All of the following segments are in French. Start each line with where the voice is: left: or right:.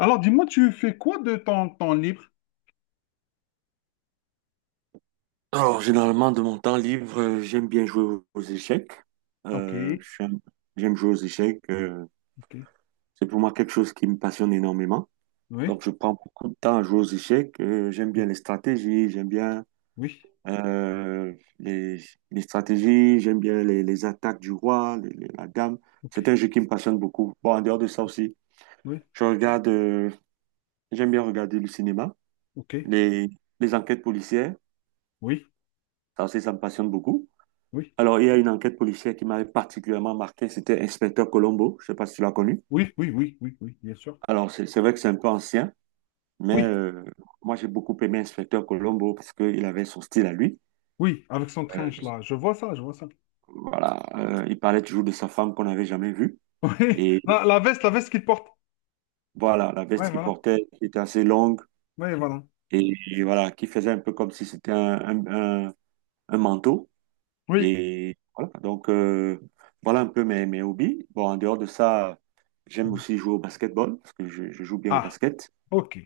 left: Alors, dis-moi, tu fais quoi de ton temps libre?
right: Alors, généralement, de mon temps libre, j'aime bien jouer aux échecs.
left: Ok,
right: Euh, j'aime j'aime jouer aux échecs.
left: ok,
right: C'est pour moi quelque chose qui me passionne énormément.
left: oui,
right: Donc, je prends beaucoup de temps à jouer aux échecs. J'aime bien les stratégies, j'aime bien
left: oui,
right: euh, les, les stratégies, j'aime bien les attaques du roi, la dame.
left: ok,
right: C'est un jeu qui me passionne beaucoup. Bon, en dehors de ça aussi,
left: oui,
right: je regarde, euh, j'aime bien regarder le cinéma,
left: ok,
right: les, les enquêtes policières.
left: oui,
right: Ça aussi, ça me passionne beaucoup.
left: oui,
right: Alors, il y a une enquête policière qui m'avait particulièrement marqué, c'était Inspecteur Colombo, je ne sais pas si tu l'as connu.
left: oui, oui, oui, oui, oui, bien sûr.
right: Alors, c'est vrai que c'est un peu ancien, mais
left: Oui,
right: moi j'ai beaucoup aimé Inspecteur Colombo parce qu'il avait son style à lui.
left: oui, avec son trench
right: Euh,
left: là, je vois ça, je vois ça.
right: voilà, il parlait toujours de sa femme qu'on n'avait jamais vue.
left: Oui,
right: Et
left: la veste, la veste qu'il porte.
right: voilà, la
left: Oui,
right: veste qu'il
left: voilà,
right: portait qui était assez longue
left: oui, voilà.
right: et, voilà, qui faisait un peu comme si c'était un- un- un manteau.
left: Oui.
right: Et voilà, voilà un peu mes hobbies. Bon, en dehors de ça, j'aime aussi jouer au basketball parce que je joue bien au
left: Ah,
right: basket.
left: ok.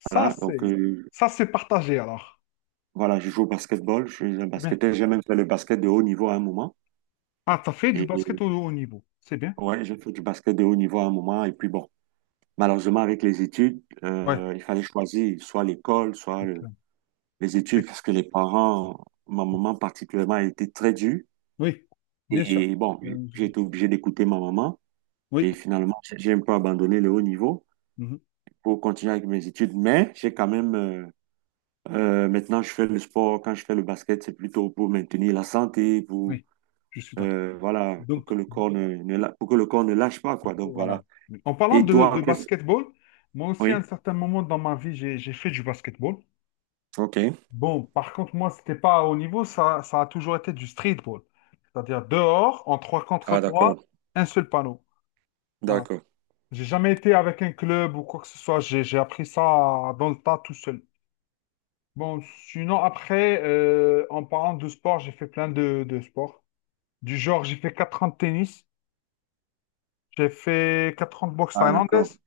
left: Ça,
right: Voilà,
left: c'est ça c'est partagé alors.
right: voilà, je joue au basketball, je suis un
left: C'est bien.
right: basketteur, j'ai même fait le basket de haut niveau à un moment.
left: Ah, t'as fait du
right: Et
left: basket au haut niveau. C'est bien.
right: ouais, j'ai fait du basket de haut niveau à un moment. Et puis bon, malheureusement, avec les études,
left: Ouais,
right: il fallait choisir soit l'école, soit
left: c'est clair,
right: les
left: c'est
right: études,
left: clair.
right: parce que les parents, ma maman particulièrement, a été très dure.
left: Oui, bien sûr.
right: Et bon,
left: Euh, je-
right: j'ai été obligé d'écouter ma maman.
left: Oui,
right: Et finalement, j'ai un peu abandonné le haut niveau
left: mhm,
right: pour continuer avec mes études. Mais j'ai quand même, maintenant, je fais le sport. Quand je fais le basket, c'est plutôt pour maintenir la santé, pour
left: oui, je suis d'accord.
right: Voilà, pour
left: Donc,
right: que le corps ne, ne la- pour que le corps ne lâche pas, quoi. Donc
left: voilà.
right: voilà.
left: En parlant
right: Et
left: de
right: toi, qu'est-ce...
left: basketball, moi aussi, à un
right: Oui.
left: certain moment dans ma vie, j'ai fait du basketball.
right: OK.
left: Bon, par contre, moi, c'était pas à haut niveau, ça a toujours été du streetball. C'est-à-dire dehors, en trois contre
right: Ah,
left: trois,
right: d'accord.
left: un seul panneau. Voilà.
right: D'accord.
left: J'ai jamais été avec un club ou quoi que ce soit, j'ai appris ça dans le tas tout seul. Bon, sinon, après, en parlant de sport, j'ai fait plein de sports. Du genre, j'ai fait 4 ans de tennis, j'ai fait 4 ans de boxe
right: Ah, d'accord.
left: thaïlandaise,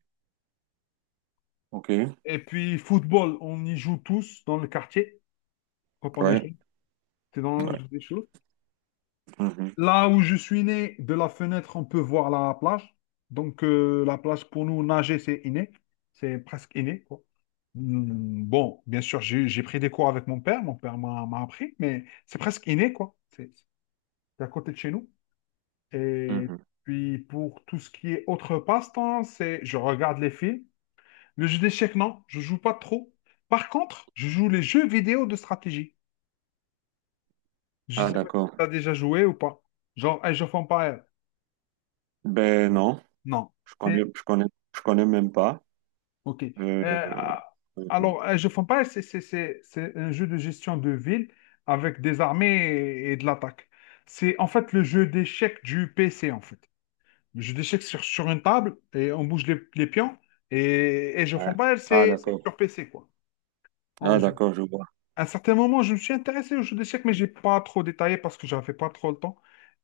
right: OK.
left: et puis, football, on y joue tous dans le quartier quand on est
right: Ouais.
left: jeune. C'est dans le
right: Ouais.
left: jeu des choses.
right: Mhm.
left: Là où je suis né, de la fenêtre, on peut voir la plage. Donc, la plage, pour nous, nager, c'est inné. C'est presque inné, quoi. Bon, bien sûr, j'ai pris des cours avec mon père. Mon père m'a appris, mais c'est presque inné, quoi. C'est à côté de chez nous. Et
right: Mhm.
left: puis, pour tout ce qui est autre passe-temps, c'est je regarde les films. Le jeu d'échecs, non, je joue pas trop. Par contre, je joue les jeux vidéo de stratégie. Je
right: Ah,
left: sais pas si
right: d'accord.
left: tu as déjà joué ou pas. Genre Age of Empires.
right: Ben non,
left: Non.
right: je connais,
left: C'est...
right: je connais, je connais même pas.
left: Ok.
right: Euh,
left: Ah,
right: euh,
left: alors, Age of Empires, c'est un jeu de gestion de ville avec des armées et de l'attaque. C'est en fait le jeu d'échecs du PC, en fait. Le jeu d'échecs sur une table et on bouge les pions. Et Age of
right: ouais.
left: Empires,
right: Ah,
left: c'est sur
right: d'accord.
left: PC, quoi. En
right: Ah,
left: résumé.
right: d'accord, je vois.
left: À un certain moment, je me suis intéressé au jeu d'échecs, mais j'ai pas trop détaillé parce que j'avais pas trop le temps.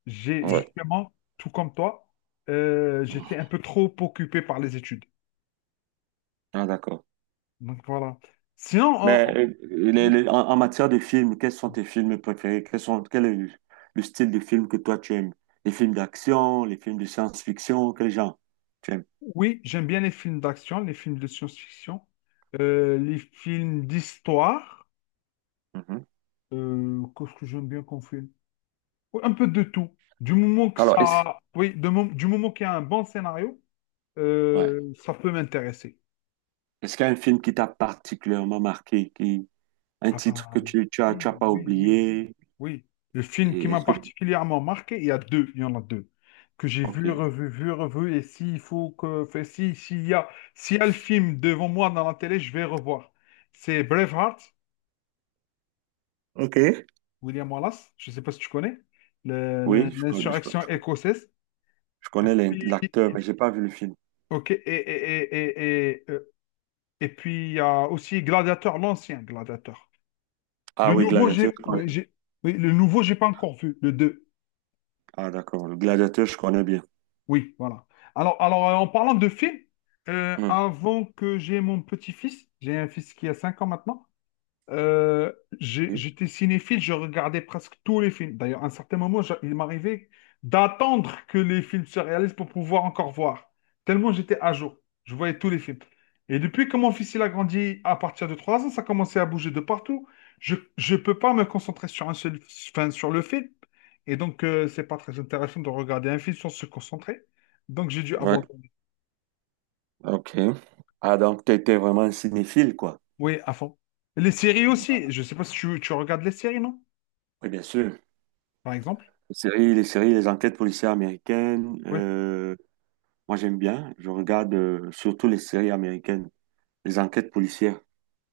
left: J'ai
right: Ouais.
left: justement, tout comme toi, j'étais un peu trop occupé par les études.
right: Ah, d'accord.
left: Donc voilà. Sinon,
right: Mais en, en matière de films, quels sont tes films préférés? Quel est le style de film que toi tu aimes? Les films d'action, les films de science-fiction, quel genre tu aimes?
left: oui, j'aime bien les films d'action, les films de science-fiction, les films d'histoire.
right: Mhm.
left: Qu'est-ce que j'aime bien qu'on filme. Oui, un peu de tout. Du moment que
right: Alors, est-ce
left: ça, oui, du moment qu'il y a un bon scénario,
right: ouais.
left: ça peut m'intéresser.
right: Est-ce qu'il y a un film qui t'a particulièrement marqué, qui, un
left: Ah
right: titre
left: bah,
right: que tu,
left: oui,
right: tu as pas
left: oui, oui, oui.
right: oublié?
left: Oui, le film qui
right: Et
left: m'a
right: est-ce que
left: particulièrement marqué, il y a deux, il y en a deux, que j'ai
right: OK.
left: vu, revu, et s'il faut que, fait, si, s'il y a le film devant moi dans la télé, je vais revoir. C'est Braveheart,
right: OK.
left: William Wallace, je ne sais pas si tu connais,
right: Oui,
left: l'insurrection écossaise.
right: je connais l'acteur,
left: Puis,
right: mais j'ai pas vu le film.
left: ok, et puis il y a aussi Gladiateur, l'ancien Gladiateur.
right: Ah oui, Gladiateur, je connais.
left: Oui, oui, le nouveau, j'ai pas encore vu, le deux.
right: Ah d'accord, le Gladiateur, je connais bien.
left: Oui, voilà. Alors, en parlant de films,
right: Hmm.
left: avant que j'ai mon petit-fils, j'ai un fils qui a 5 ans maintenant, euh, j'étais cinéphile, je regardais presque tous les films. D'ailleurs, à un certain moment, il m'arrivait d'attendre que les films se réalisent pour pouvoir encore voir. Tellement j'étais à jour. Je voyais tous les films. Et depuis que mon fils il a grandi à partir de 3 ans, ça commençait à bouger de partout. Je ne peux pas me concentrer sur un seul, enfin, sur le film. Et donc, c'est pas très intéressant de regarder un film sans se concentrer. Donc, j'ai dû
right: Ouais.
left: abandonner.
right: OK. Ah, donc, tu étais vraiment un cinéphile, quoi.
left: Oui, à fond. Les séries aussi. Je sais pas si tu regardes les séries, non?
right: Oui, bien sûr.
left: Par exemple.
right: Les séries, les enquêtes policières américaines,
left: Oui.
right: moi, j'aime bien. Je regarde surtout les séries américaines, les enquêtes policières.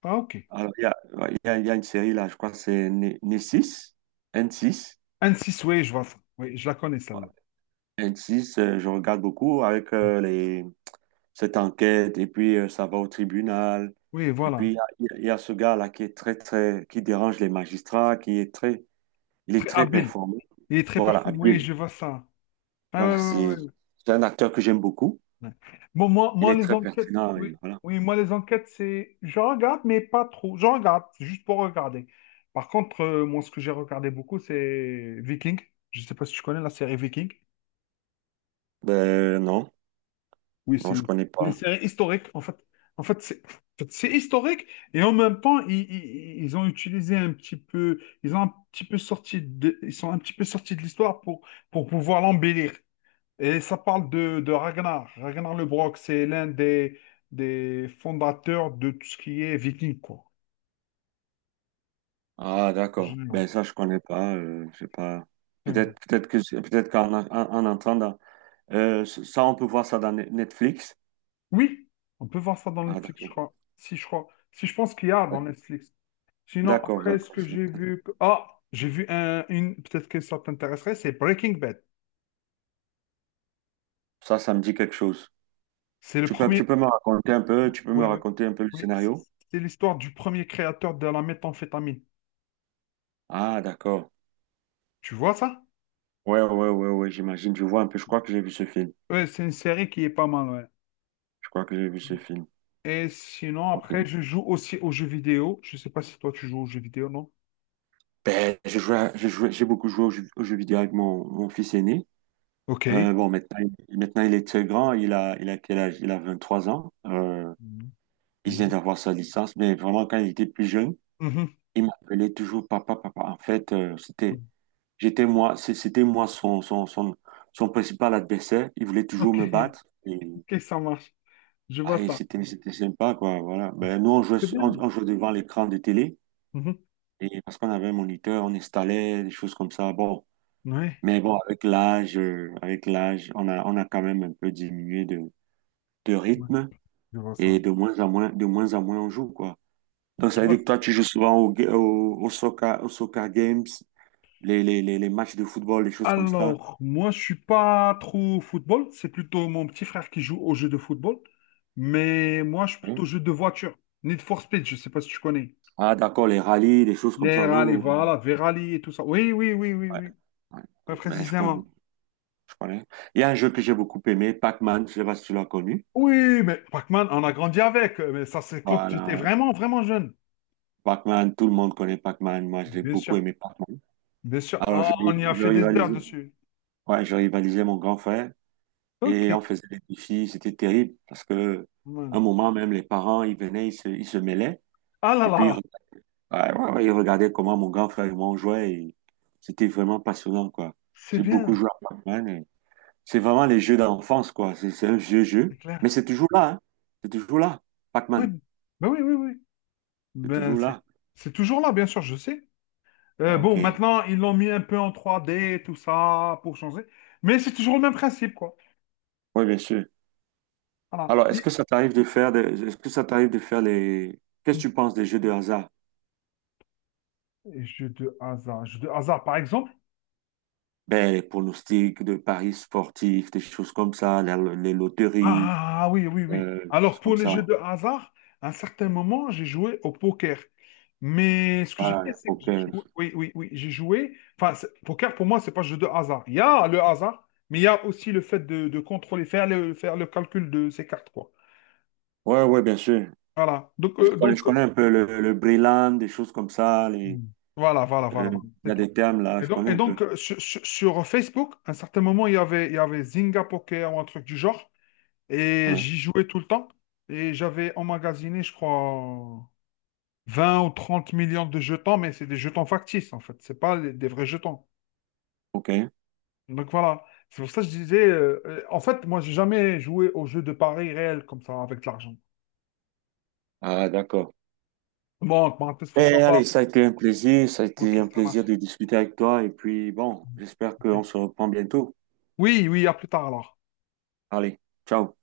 left: Ah, ok.
right: Alors, il y a, ouais, il y a une série, là, je crois que c'est N6, N6.
left: Anne-6, oui, je vois ça. Oui, je la connais
right: Ouais.
left: celle-là.
right: N6, je regarde beaucoup avec cette enquête, et puis ça va au tribunal.
left: Oui,
right: Et puis,
left: voilà.
right: il y a ce gars-là qui est qui dérange les magistrats, il est
left: Très
right: très
left: habile.
right: performant.
left: Il est très
right: Voilà,
left: performant. Oui,
right: Bill.
left: je vois ça. Ah, ouais,
right: Voilà,
left: ouais, ouais,
right: c'est un acteur que j'aime beaucoup.
left: ouais. Bon, moi,
right: Il
left: moi,
right: est
left: les
right: très
left: enquêtes,
right: pertinent
left: oui,
right: et voilà.
left: oui, moi, les enquêtes, c'est. Je regarde, mais pas trop. Je regarde, c'est juste pour regarder. Par contre, moi, ce que j'ai regardé beaucoup, c'est Viking. Je ne sais pas si tu connais la série Viking.
right: Ben non,
left: Oui, c'est
right: non, je
left: une,
right: connais
left: une
right: pas.
left: série historique. En fait, c'est historique et en même temps, ils ont utilisé un petit peu, ils sont un petit peu sortis de l'histoire pour pouvoir l'embellir. Et ça parle de Ragnar. Ragnar Lodbrok, c'est l'un des fondateurs de tout ce qui est viking, quoi.
right: Ah
left: En
right: d'accord.
left: général.
right: Ben ça, je connais pas. Je sais pas. Peut-être en entendant, on peut voir ça dans Netflix.
left: Oui, on peut voir ça dans
right: Ah
left: Netflix, je
right: d'accord,
left: crois. Si je pense qu'il y a dans Netflix. Sinon,
right: d'accord,
left: après, ce
right: d'accord.
left: que j'ai vu... ah, j'ai vu peut-être que ça t'intéresserait, c'est Breaking Bad.
right: Ça me dit quelque chose.
left: C'est le
right: Tu
left: premier...
right: peux me raconter un peu, tu peux me
left: Oui, oui.
right: raconter un peu le
left: Oui,
right: scénario?
left: c'est l'histoire du premier créateur de la méthamphétamine.
right: Ah d'accord.
left: Tu vois ça?
right: Ouais, ouais, ouais, ouais. J'imagine. Je vois un peu. Je crois que j'ai vu ce film.
left: Ouais, c'est une série qui est pas mal, ouais.
right: Je crois que j'ai vu ce film.
left: Et sinon,
right: Ok.
left: après, je joue aussi aux jeux vidéo. Je sais pas si toi, tu joues aux jeux vidéo, non?
right: Ben, j'ai joué à- j'ai joué- j'ai beaucoup joué aux jeux vidéo avec mon fils aîné.
left: Ok.
right: Bon, maintenant, maintenant, il est très grand. Il a quel âge? Il a 23 ans.
left: Mhm.
right: Il vient d'avoir sa licence. Mais vraiment, quand il était plus jeune,
left: Mhm.
right: il m'appelait toujours papa, papa. En fait,
left: Mhm.
right: j'étais moi, c'était moi son principal adversaire. Il voulait toujours
left: Ok,
right: me battre. Et,
left: ok, ça marche. Je vois
right: ah, et
left: ça.
right: c'était sympa, quoi. Voilà. Ben, nous,
left: C'est bien.
right: on jouait devant l'écran de télé.
left: Mhm.
right: Et parce qu'on avait un moniteur, on installait des choses comme ça. Bon.
left: Ouais,
right: Mais bon, avec l'âge, on a quand même un peu diminué de
left: ouais,
right: rythme
left: je vois ça.
right: et de moins en moins, de moins en moins on joue, quoi. Donc, ça
left: Je
right: veut
left: vois
right: dire que toi, tu joues souvent au soccer games, les matchs de football, les choses comme ça.
left: Alors, moi, je suis pas trop football. C'est plutôt mon petit frère qui joue au jeu de football. Mais moi, je suis plutôt
right: Hein.
left: jeu de voiture. Need for Speed, je sais pas si tu connais.
right: Ah, d'accord, les rallyes, des choses comme
left: Les
right: ça. Oui,
left: rallyes,
right: oui, oui.
left: voilà, Verali et tout ça. Oui, oui, oui, oui,
right: Ouais,
left: oui.
right: ouais.
left: Pas
right: Ouais,
left: précisément.
right: je connais. Il y a un jeu que j'ai beaucoup aimé, Pac-Man, je sais pas si tu l'as connu.
left: Oui, mais Pac-Man, on a grandi avec. Mais ça, c'est quand j'étais
right: Voilà.
left: vraiment, vraiment jeune.
right: Pac-Man, tout le monde connaît Pac-Man. Moi, j'ai
left: Bien
right: beaucoup
left: sûr,
right: aimé Pac-Man.
left: bien sûr.
right: Alors, je,
left: Ah, on y a
right: je
left: fait des heures
right: rivalisais,
left: dessus.
right: ouais, je rivalisais mon grand frère.
left: Ok.
right: Et on faisait des défis, c'était terrible parce que
left: Hmm.
right: un moment même les parents ils venaient, ils se mêlaient
left: Ah là
right: et puis
left: là,
right: ouais, ouais, ouais, ils regardaient comment mon grand frère et moi on jouait et c'était vraiment passionnant quoi.
left: c'est
right: J'ai beaucoup
left: bien,
right: joué à Pac-Man et c'est vraiment les jeux d'enfance quoi. C'est un vieux
left: c'est
right: jeu
left: clair.
right: mais c'est toujours là hein. C'est toujours là.
left: Oui,
right: Pac-Man,
left: ben oui, oui, oui.
right: c'est
left: Ben,
right: toujours
left: c'est
right: là.
left: c'est toujours là, bien sûr, je sais.
right: Ah,
left: Bon,
right: OK.
left: maintenant, ils l'ont mis un peu en 3D, tout ça, pour changer. Mais c'est toujours le même principe, quoi.
right: Oui, bien sûr.
left: Voilà.
right: Alors,
left: Les-
right: est-ce que ça t'arrive de faire les qu'est-ce que tu penses des jeux de hasard?
left: les jeux de hasard. Jeux de hasard, par exemple.
right: Ben, les pronostics de paris sportifs, des choses comme ça, loteries,
left: Ah oui, oui, oui.
right: des choses
left: Alors, pour
right: comme
left: les
right: ça.
left: jeux de hasard, à un certain moment, j'ai joué au poker. Mais ce que j'ai
right: Voilà,
left: fait,
right: les
left: c'est que j'ai
right: poker.
left: joué. Oui, oui, oui. J'ai joué. Enfin, poker, pour moi, c'est pas un jeu de hasard. Il y a le hasard, mais il y a aussi le fait de contrôler, faire le calcul de ses cartes, quoi.
right: Ouais, ouais, bien sûr.
left: Voilà. Donc, euh,
right: Je
left: donc, euh,
right: connais un peu le Breland, des choses comme ça.
left: voilà, voilà,
right: Euh,
left: voilà, voilà.
right: Il y
left: C'est
right: a
left: tout.
right: des termes là,
left: Et
right: je
left: donc,
right: connais
left: et
right: un peu.
left: donc, euh, sur Facebook, à un certain moment, il y avait Zynga Poker ou un truc du genre. Et
right: Ouais,
left: j'y jouais tout le temps. Et j'avais emmagasiné, je crois, 20 ou 30 millions de jetons, mais c'est des jetons factices, en fait. C'est pas des vrais jetons.
right: ok.
left: Donc voilà. C'est pour ça que je disais, en fait, moi, j'ai jamais joué aux jeux de paris réels comme ça, avec de l'argent.
right: Ah, d'accord.
left: Bon, en parenthèse, faut
right: Eh,
left: savoir.
right: allez, ça a été un plaisir. Ça a
left: Ok,
right: été un
left: ça
right: plaisir
left: marche.
right: de discuter avec toi. Et puis, bon, j'espère
left: Ok.
right: qu'on se reprend bientôt.
left: Oui, oui, à plus tard alors.
right: Allez, ciao.